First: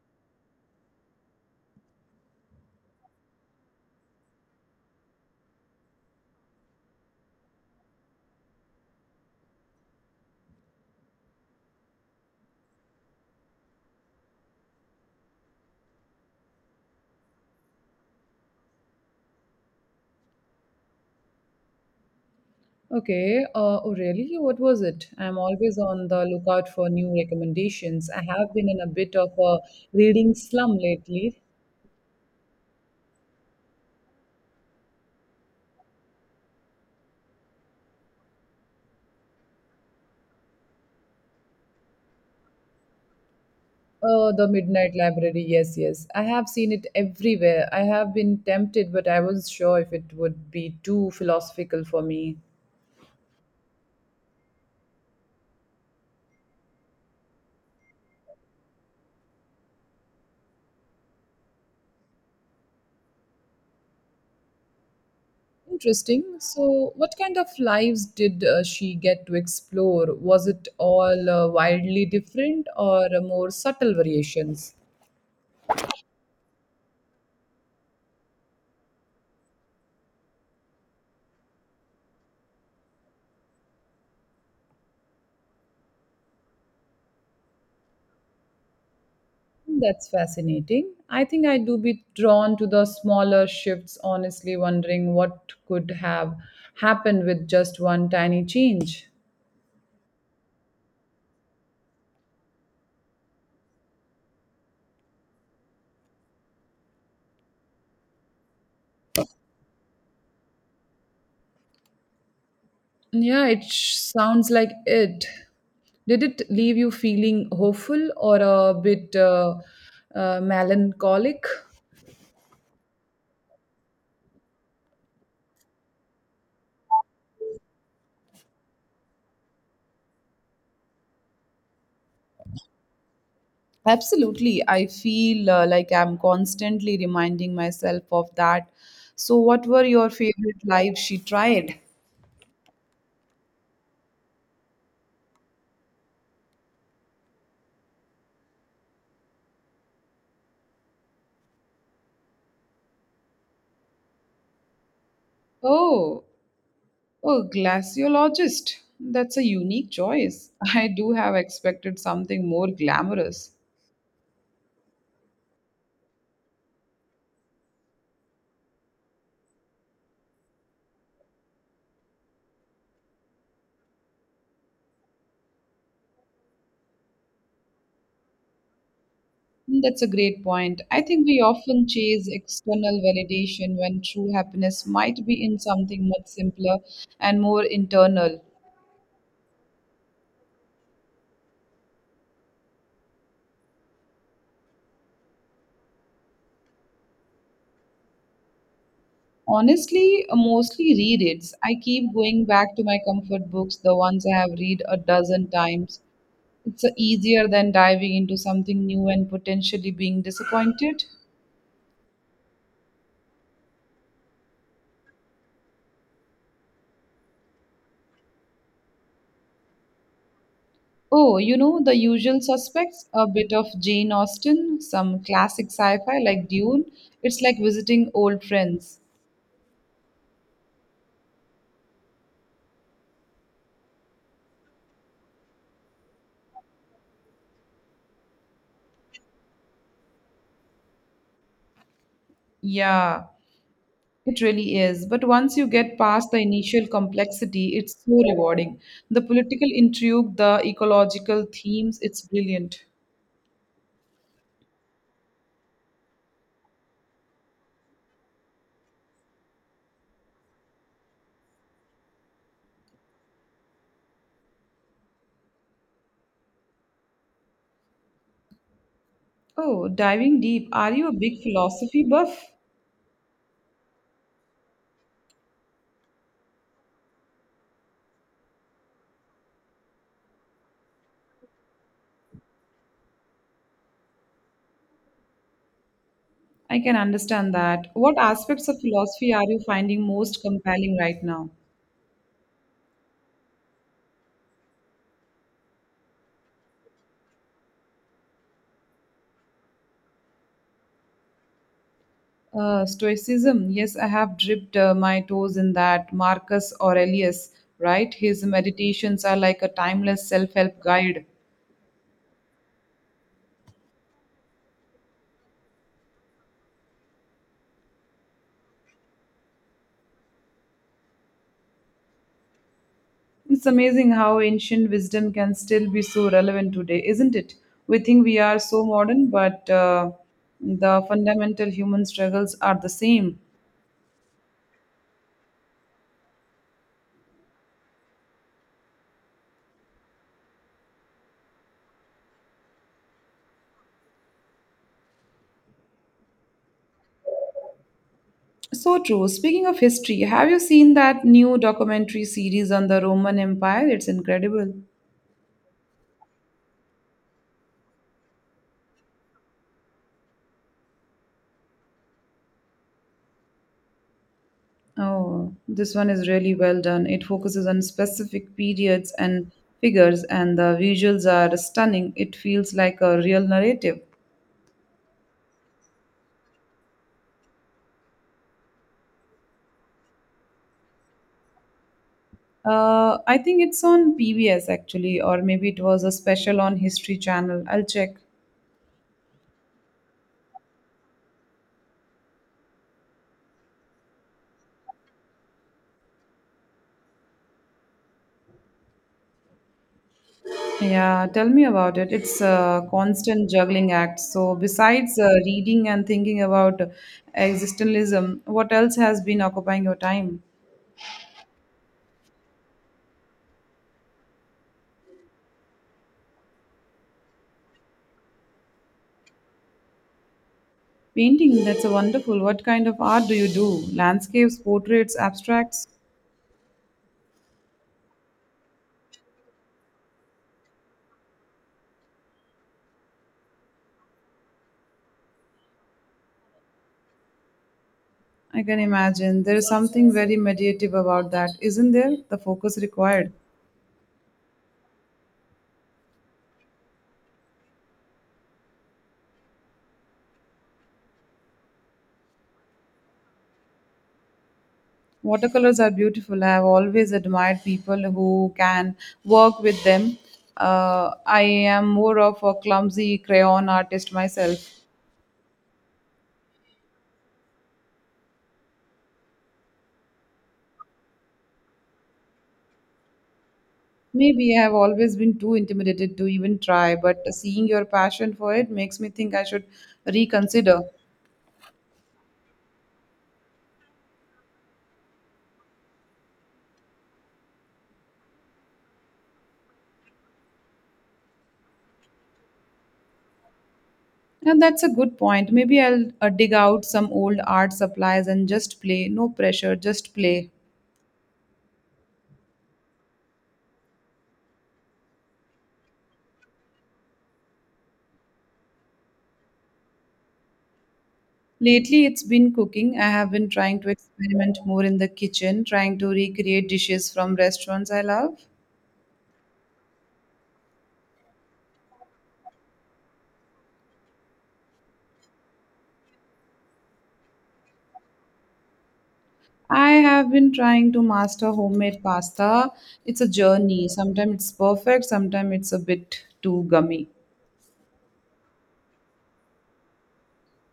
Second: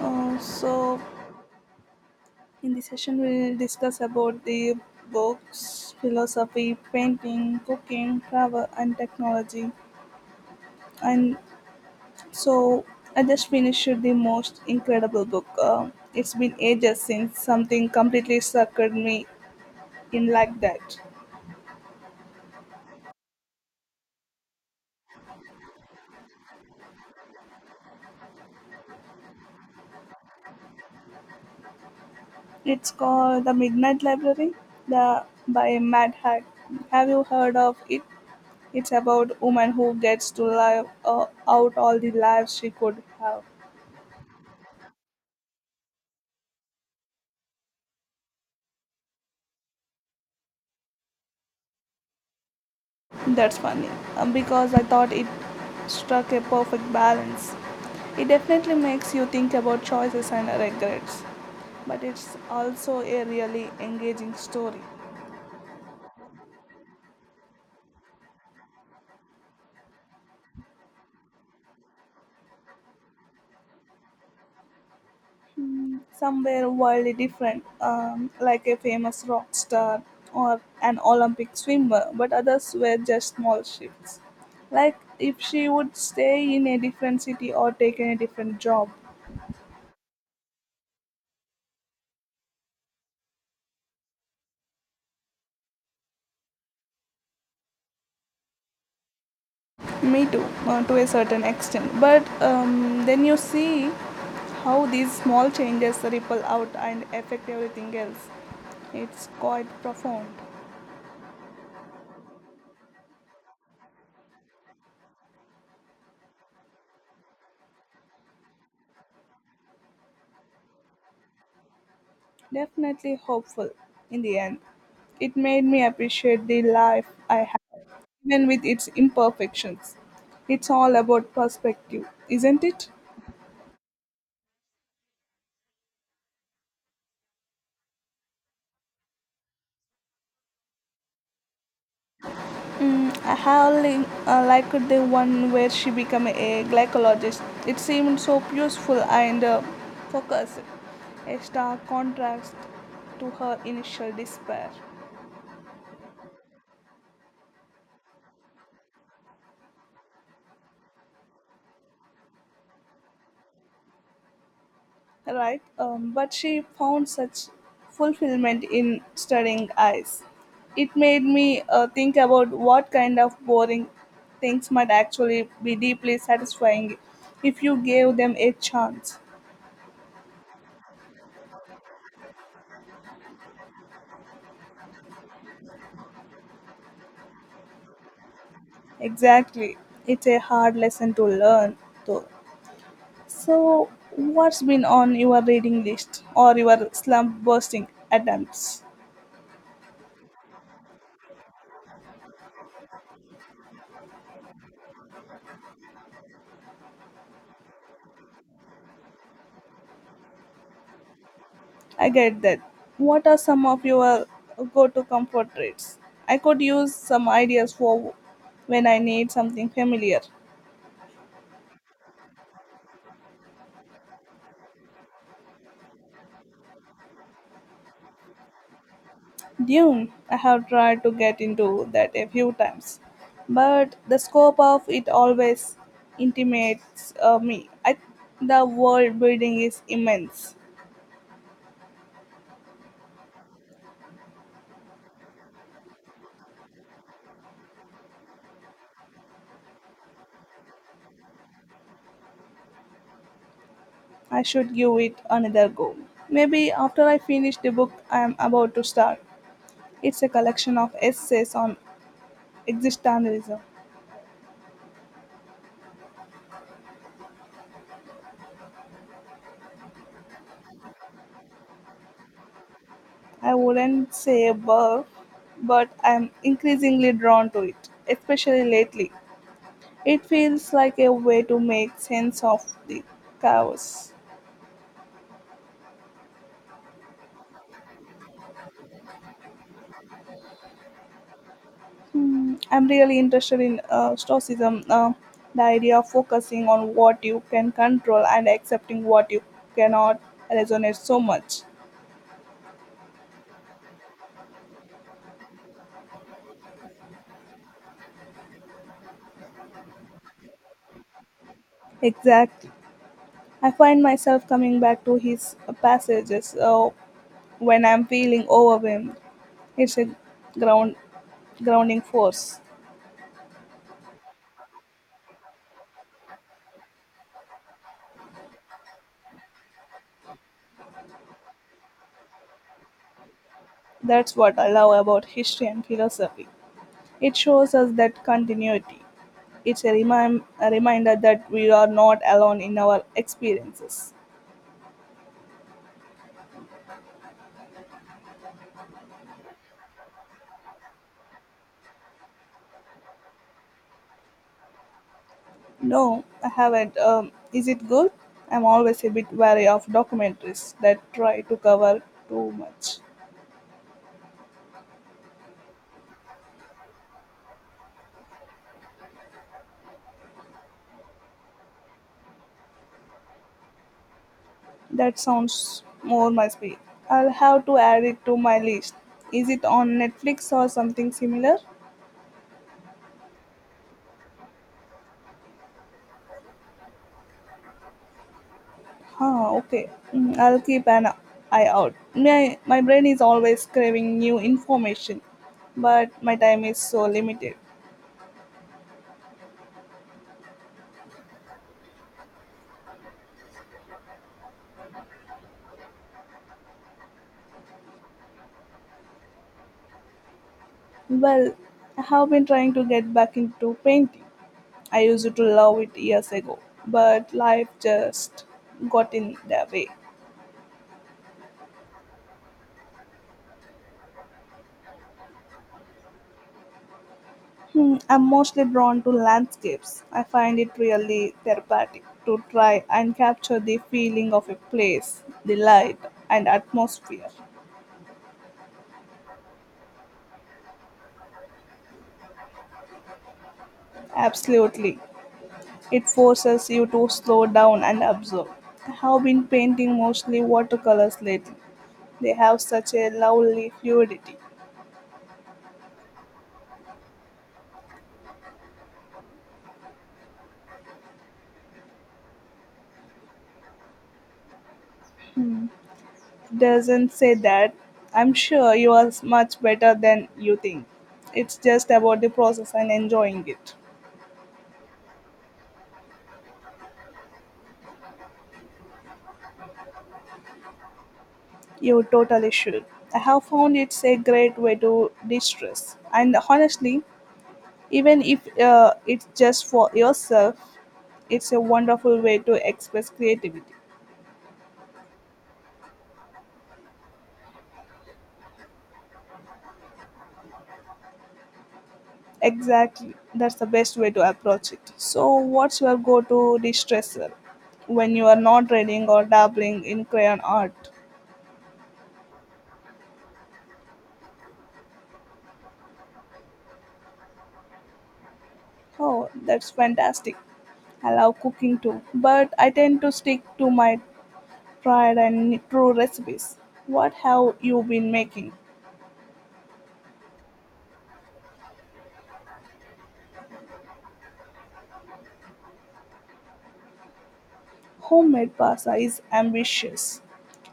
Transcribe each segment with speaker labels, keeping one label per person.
Speaker 1: So in this session we'll discuss about the books, philosophy, painting, cooking, travel, and technology. And so I just finished the most incredible book. It's been ages since something completely suckered me in like that.
Speaker 2: Okay. Oh, really? What was it? I'm always on the lookout for new recommendations. I have been in a bit of a reading slum lately.
Speaker 1: It's called The Midnight Library, the by Mad Hack. Have you heard of it? It's about woman who gets to live out all the lives she could have.
Speaker 2: The Midnight Library. Yes, yes. I have seen it everywhere. I have been tempted, but I wasn't sure if it would be too philosophical for me.
Speaker 1: That's funny, because I thought it struck a perfect balance. It definitely makes you think about choices and regrets, but it's also a really engaging story.
Speaker 2: Interesting. So, what kind of lives did she get to explore? Was it all wildly different or more subtle variations?
Speaker 1: Somewhere wildly different, like a famous rock star or an Olympic swimmer, but others were just small shifts. Like if she would stay in a different city or take a different job.
Speaker 2: That's fascinating. I think I do be drawn to the smaller shifts, honestly, wondering what could have happened with just one tiny change.
Speaker 1: Me too, to a certain extent. But then you see how these small changes ripple out and affect everything else. It's quite profound.
Speaker 2: Yeah, it sounds like it. Did it leave you feeling hopeful or a bit melancholic?
Speaker 1: Definitely hopeful in the end. It made me appreciate the life I have, even with its imperfections. It's all about perspective, isn't it?
Speaker 2: Absolutely. I feel like I'm constantly reminding myself of that. So, what were your favorite lives she tried?
Speaker 1: Mm, I liked the one where she became a glycologist. It seemed so peaceful and focused, a stark contrast to her initial despair.
Speaker 2: Oh, Oh, glaciologist. That's a unique choice. I do have expected something more glamorous.
Speaker 1: Right? But she found such fulfillment in studying eyes. It made me think about what kind of boring things might actually be deeply satisfying if you gave them a chance.
Speaker 2: That's a great point. I think we often chase external validation when true happiness might be in something much simpler and more internal.
Speaker 1: Exactly. It's a hard lesson to learn, though. So, what's been on your reading list or your slump bursting attempts?
Speaker 2: Honestly, mostly rereads. I keep going back to my comfort books, the ones I have read a dozen times. It's easier than diving into something new and potentially being disappointed.
Speaker 1: I get that. What are some of your go to comfort traits? I could use some ideas for when I need something familiar.
Speaker 2: Oh, you know, the usual suspects, a bit of Jane Austen, some classic sci fi like Dune. It's like visiting old friends.
Speaker 1: Dune, I have tried to get into that a few times, but the scope of it always intimates me. The world building is immense.
Speaker 2: Yeah, it really is. But once you get past the initial complexity, it's so rewarding. The political intrigue, the ecological themes, it's brilliant.
Speaker 1: I should give it another go. Maybe after I finish the book I am about to start. It's a collection of essays on existentialism.
Speaker 2: Oh, diving deep. Are you a big philosophy buff?
Speaker 1: I wouldn't say a above, but I'm increasingly drawn to it, especially lately. It feels like a way to make sense of the chaos.
Speaker 2: I can understand that. What aspects of philosophy are you finding most compelling right now?
Speaker 1: Hmm, I'm really interested in Stoicism, the idea of focusing on what you can control and accepting what you cannot resonates so much.
Speaker 2: Stoicism. Yes, I have dipped my toes in that. Marcus Aurelius, right? His meditations are like a timeless self help guide.
Speaker 1: Exactly. I find myself coming back to his passages when I'm feeling overwhelmed. It's a ground grounding force.
Speaker 2: It's amazing how ancient wisdom can still be so relevant today, isn't it? We think we are so modern, but the fundamental human struggles are the same.
Speaker 1: That's what I love about history and philosophy. It shows us that continuity. It's a reminder that we are not alone in our experiences.
Speaker 2: So true. Speaking of history, have you seen that new documentary series on the Roman Empire? It's incredible.
Speaker 1: No, I haven't. Is it good? I'm always a bit wary of documentaries that try to cover too much.
Speaker 2: Oh, this one is really well done. It focuses on specific periods and figures, and the visuals are stunning. It feels like a real narrative.
Speaker 1: That sounds more my speed. I'll have to add it to my list. Is it on Netflix or something similar?
Speaker 2: I think it's on PBS actually, or maybe it was a special on History Channel. I'll check.
Speaker 1: Ah, okay. Mm, I'll keep an eye out. My brain is always craving new information, but my time is so limited.
Speaker 2: Yeah, tell me about it. It's a constant juggling act. So, besides reading and thinking about existentialism, what else has been occupying your time?
Speaker 1: Well, I have been trying to get back into painting. I used to love it years ago, but life just got in the way.
Speaker 2: Painting, that's a wonderful. What kind of art do you do? Landscapes, portraits, abstracts?
Speaker 1: Hmm, I'm mostly drawn to landscapes. I find it really therapeutic to try and capture the feeling of a place, the light, and atmosphere.
Speaker 2: I can imagine. There is something very meditative about that, isn't there? The focus required.
Speaker 1: Absolutely. It forces you to slow down and observe. I have been painting mostly watercolors lately. They have such a lovely fluidity.
Speaker 2: Watercolors are beautiful. I have always admired people who can work with them. I am more of a clumsy crayon artist myself.
Speaker 1: Doesn't say that. I'm sure you are much better than you think. It's just about the process and enjoying it.
Speaker 2: Maybe I have always been too intimidated to even try, but seeing your passion for it makes me think I should reconsider.
Speaker 1: You totally should. I have found it's a great way to de-stress. And honestly, even if it's just for yourself, it's a wonderful way to express creativity.
Speaker 2: And that's a good point. Maybe I'll dig out some old art supplies and just play. No pressure, just play.
Speaker 1: Exactly. That's the best way to approach it. So, what's your go to distressor when you are not reading or dabbling in crayon art?
Speaker 2: Lately, it's been cooking. I have been trying to experiment more in the kitchen, trying to recreate dishes from restaurants I love.
Speaker 1: Oh, that's fantastic. I love cooking too, but I tend to stick to my tried and true recipes. What have you been making?
Speaker 2: I have been trying to master homemade pasta. It's a journey. Sometimes it's perfect, sometimes it's a bit too gummy.
Speaker 1: Homemade pasta is ambitious.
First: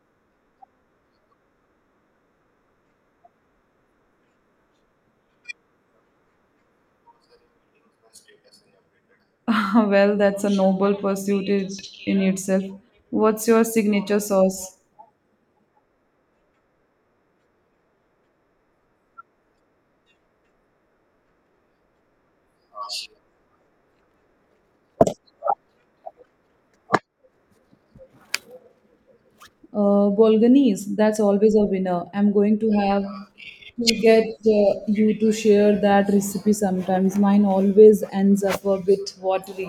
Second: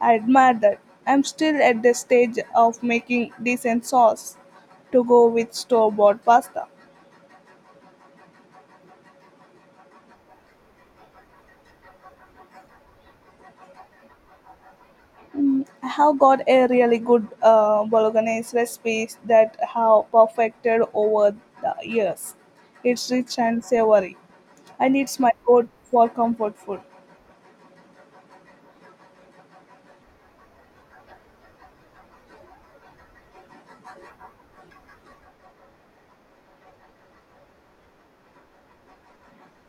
Speaker 1: I admire that. I'm still at the stage of making decent sauce to go with store bought pasta.
Speaker 2: Well, that's a noble pursuit in itself. What's your signature sauce?
Speaker 1: I have got a really good bolognese recipes that have perfected over the years. It's rich and savory, and it's my go for comfort food.
Speaker 2: Bolganese, that's always a winner. I'm going to have to get you to share that recipe sometimes. Mine always ends up a bit watery.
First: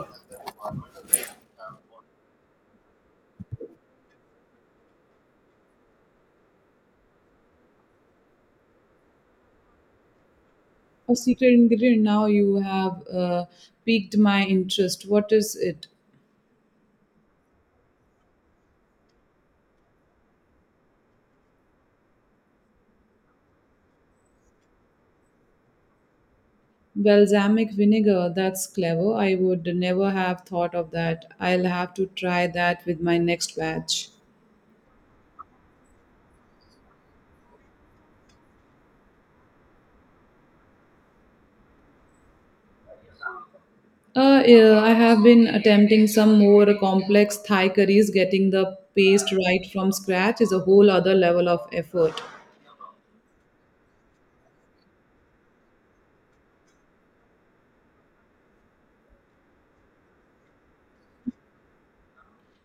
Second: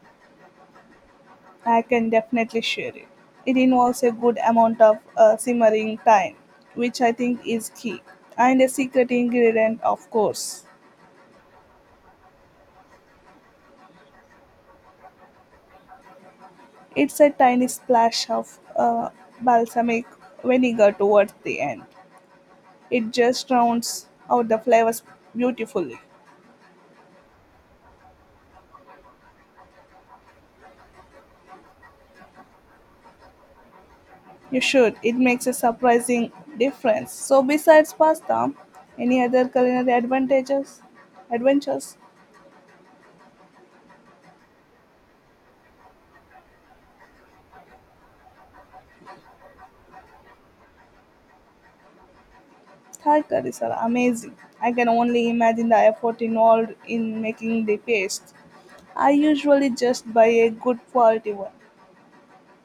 Speaker 1: I can definitely share it. It involves a good amount of simmering time, which I think is key, and a secret ingredient, of course.
Speaker 2: A secret ingredient now you have piqued my interest. What is it?
Speaker 1: It's a tiny splash of balsamic vinegar towards the end. It just rounds out the flavors beautifully.
Speaker 2: Balsamic vinegar, that's clever. I would never have thought of that. I'll have to try that with my next batch.
Speaker 1: You should. It makes a surprising difference. So besides pasta, any other culinary advantages? Adventures?
Speaker 2: Yeah, I have been attempting some more complex Thai curries. Getting the paste right from scratch is a whole other level of effort.
Speaker 1: Thai curries are amazing. I can only imagine the effort involved in making the paste. I usually just buy a good quality one.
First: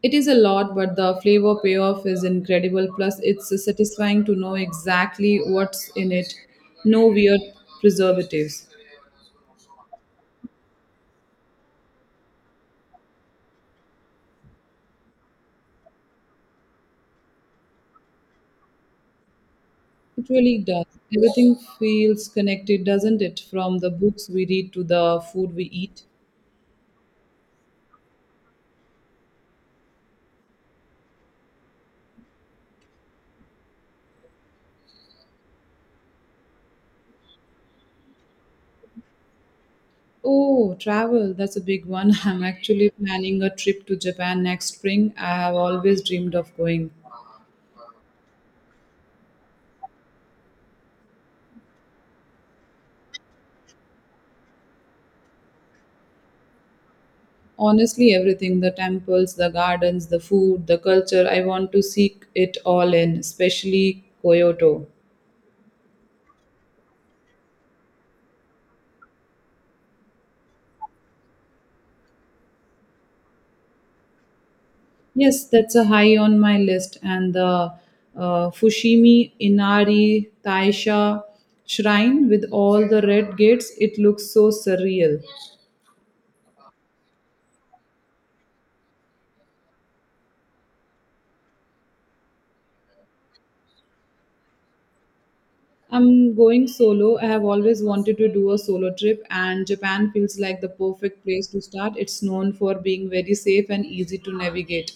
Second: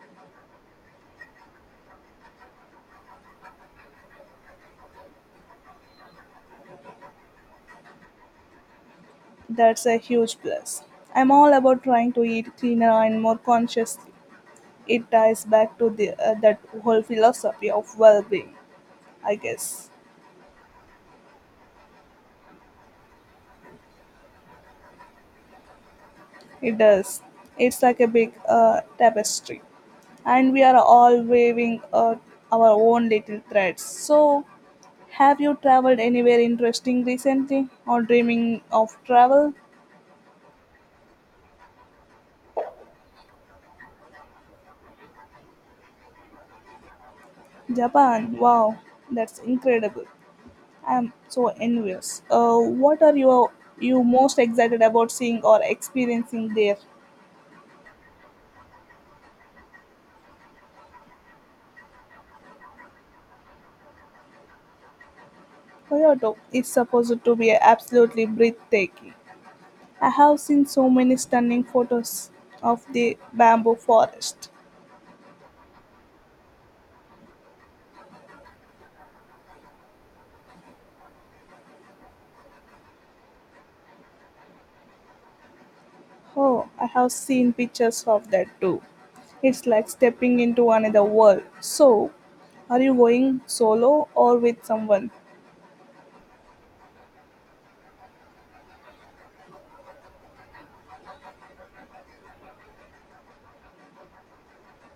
Speaker 2: It is a lot, but the flavor payoff is incredible. Plus, it's satisfying to know exactly what's in it. No weird preservatives.
Speaker 1: That's a huge plus. I'm all about trying to eat cleaner and more consciously. It ties back to the that whole philosophy of well-being, I guess.
Speaker 2: It really does. Everything feels connected, doesn't it? From the books we read to the food we eat.
Speaker 1: It does. It's like a big tapestry, and we are all waving our own little threads. So, have you traveled anywhere interesting recently or dreaming of travel?
Speaker 2: Oh, travel. That's a big one. I'm actually planning a trip to Japan next spring. I have always dreamed of going.
Speaker 1: Japan. Wow, that's incredible. I'm so envious. What are you most excited about seeing or experiencing there?
Speaker 2: Honestly, everything the temples, the gardens, the food, the culture I want to seek it all in, especially Kyoto.
Speaker 1: Kyoto is supposed to be absolutely breathtaking. I have seen so many stunning photos of the bamboo forest.
Speaker 2: Yes, that's a high on my list. And the Fushimi Inari Taisha shrine with all the red gates, it looks so surreal.
Speaker 1: Oh, I have seen pictures of that too. It's like stepping into another world. So, are you going solo or with someone?
Speaker 2: I'm going solo. I have always wanted to do a solo trip, and Japan feels like the perfect place to start. It's known for being very safe and easy to navigate.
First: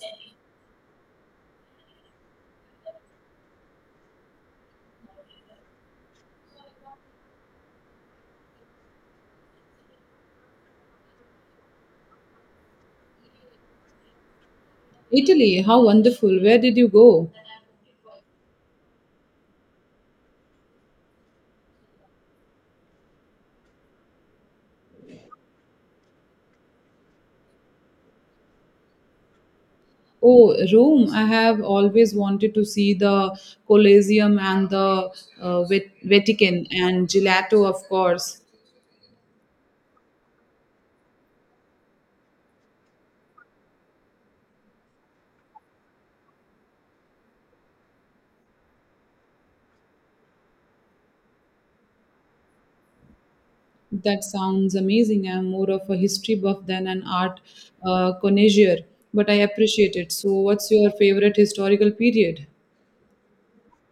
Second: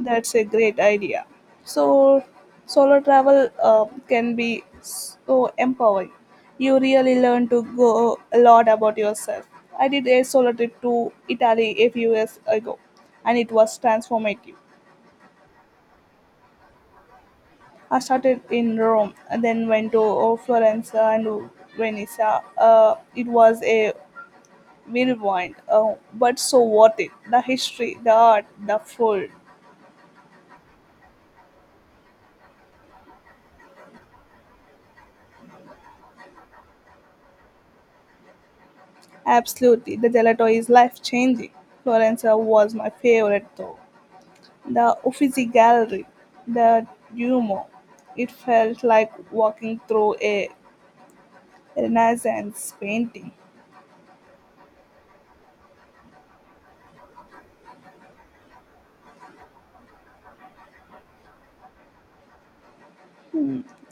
Speaker 1: That's a great idea. So, solo travel can be so empowering. You really learn to go a lot about yourself. I did a solo trip to Italy a few years ago, and it was transformative.
Speaker 2: Italy, how wonderful! Where did you go?
Speaker 1: I started in Rome, and then went to Florence and Venice. It was a whirlwind, but so worth it. The history, the art, the food.
Speaker 2: Oh, Rome. I have always wanted to see the Colosseum and the Vatican and gelato, of course.
Speaker 1: Absolutely, the gelato is life changing. Florence was my favorite though. The Uffizi Gallery, the Duomo. It felt like walking through a Renaissance painting.
Speaker 2: That sounds amazing. I'm more of a history buff than an art connoisseur, but I appreciate it. So, what's your favorite historical period?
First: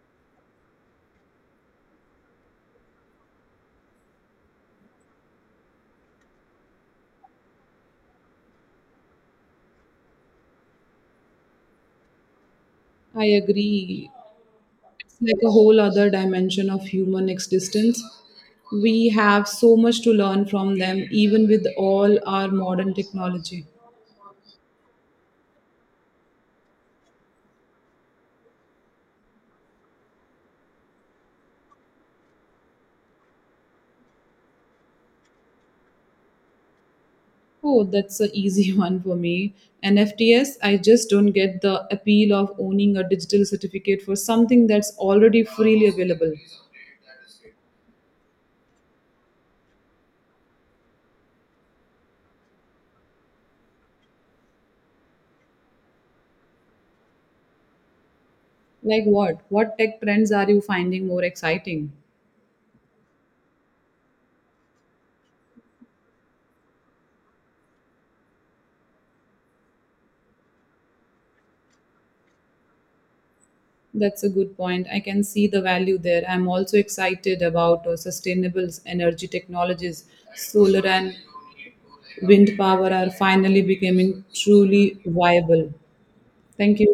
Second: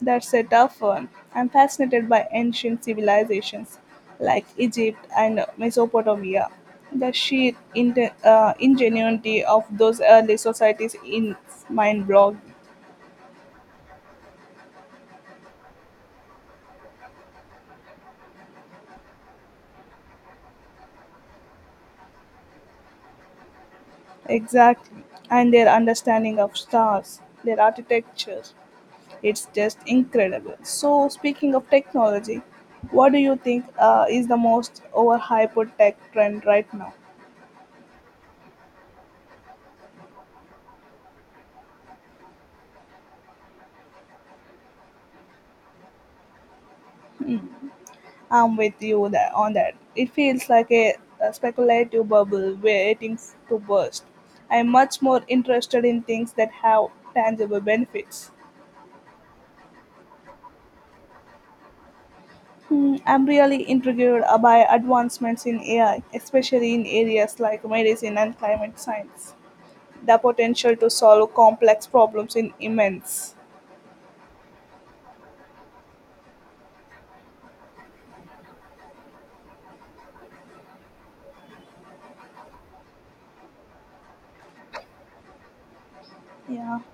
Speaker 1: That's a tough one. I'm fascinated by ancient civilizations like Egypt and Mesopotamia. The sheer ingenuity of those early societies is mind blowing.
Speaker 2: I agree. It's like a whole other dimension of human existence. We have so much to learn from them, even with all our modern technology.
Speaker 1: Exactly. And their understanding of stars, their architecture, it's just incredible. So, speaking of technology, what do you think is the most overhyped tech trend right now?
Speaker 2: Oh, that's an easy one for me. NFTs, I just don't get the appeal of owning a digital certificate for something that's already freely available.
Speaker 1: I'm with you on that. It feels like a speculative bubble waiting to burst. I'm much more interested in things that have tangible benefits.
Speaker 2: Like what? What tech trends are you finding more exciting?
Speaker 1: Hmm, I'm really intrigued by advancements in AI, especially in areas like medicine and climate science. The potential to solve complex problems in immense.
Speaker 2: That's a good point. I can see the value there. I'm also excited about sustainable energy technologies. Solar and wind power are finally becoming truly viable.
Speaker 1: Yeah.
Speaker 2: Thank you.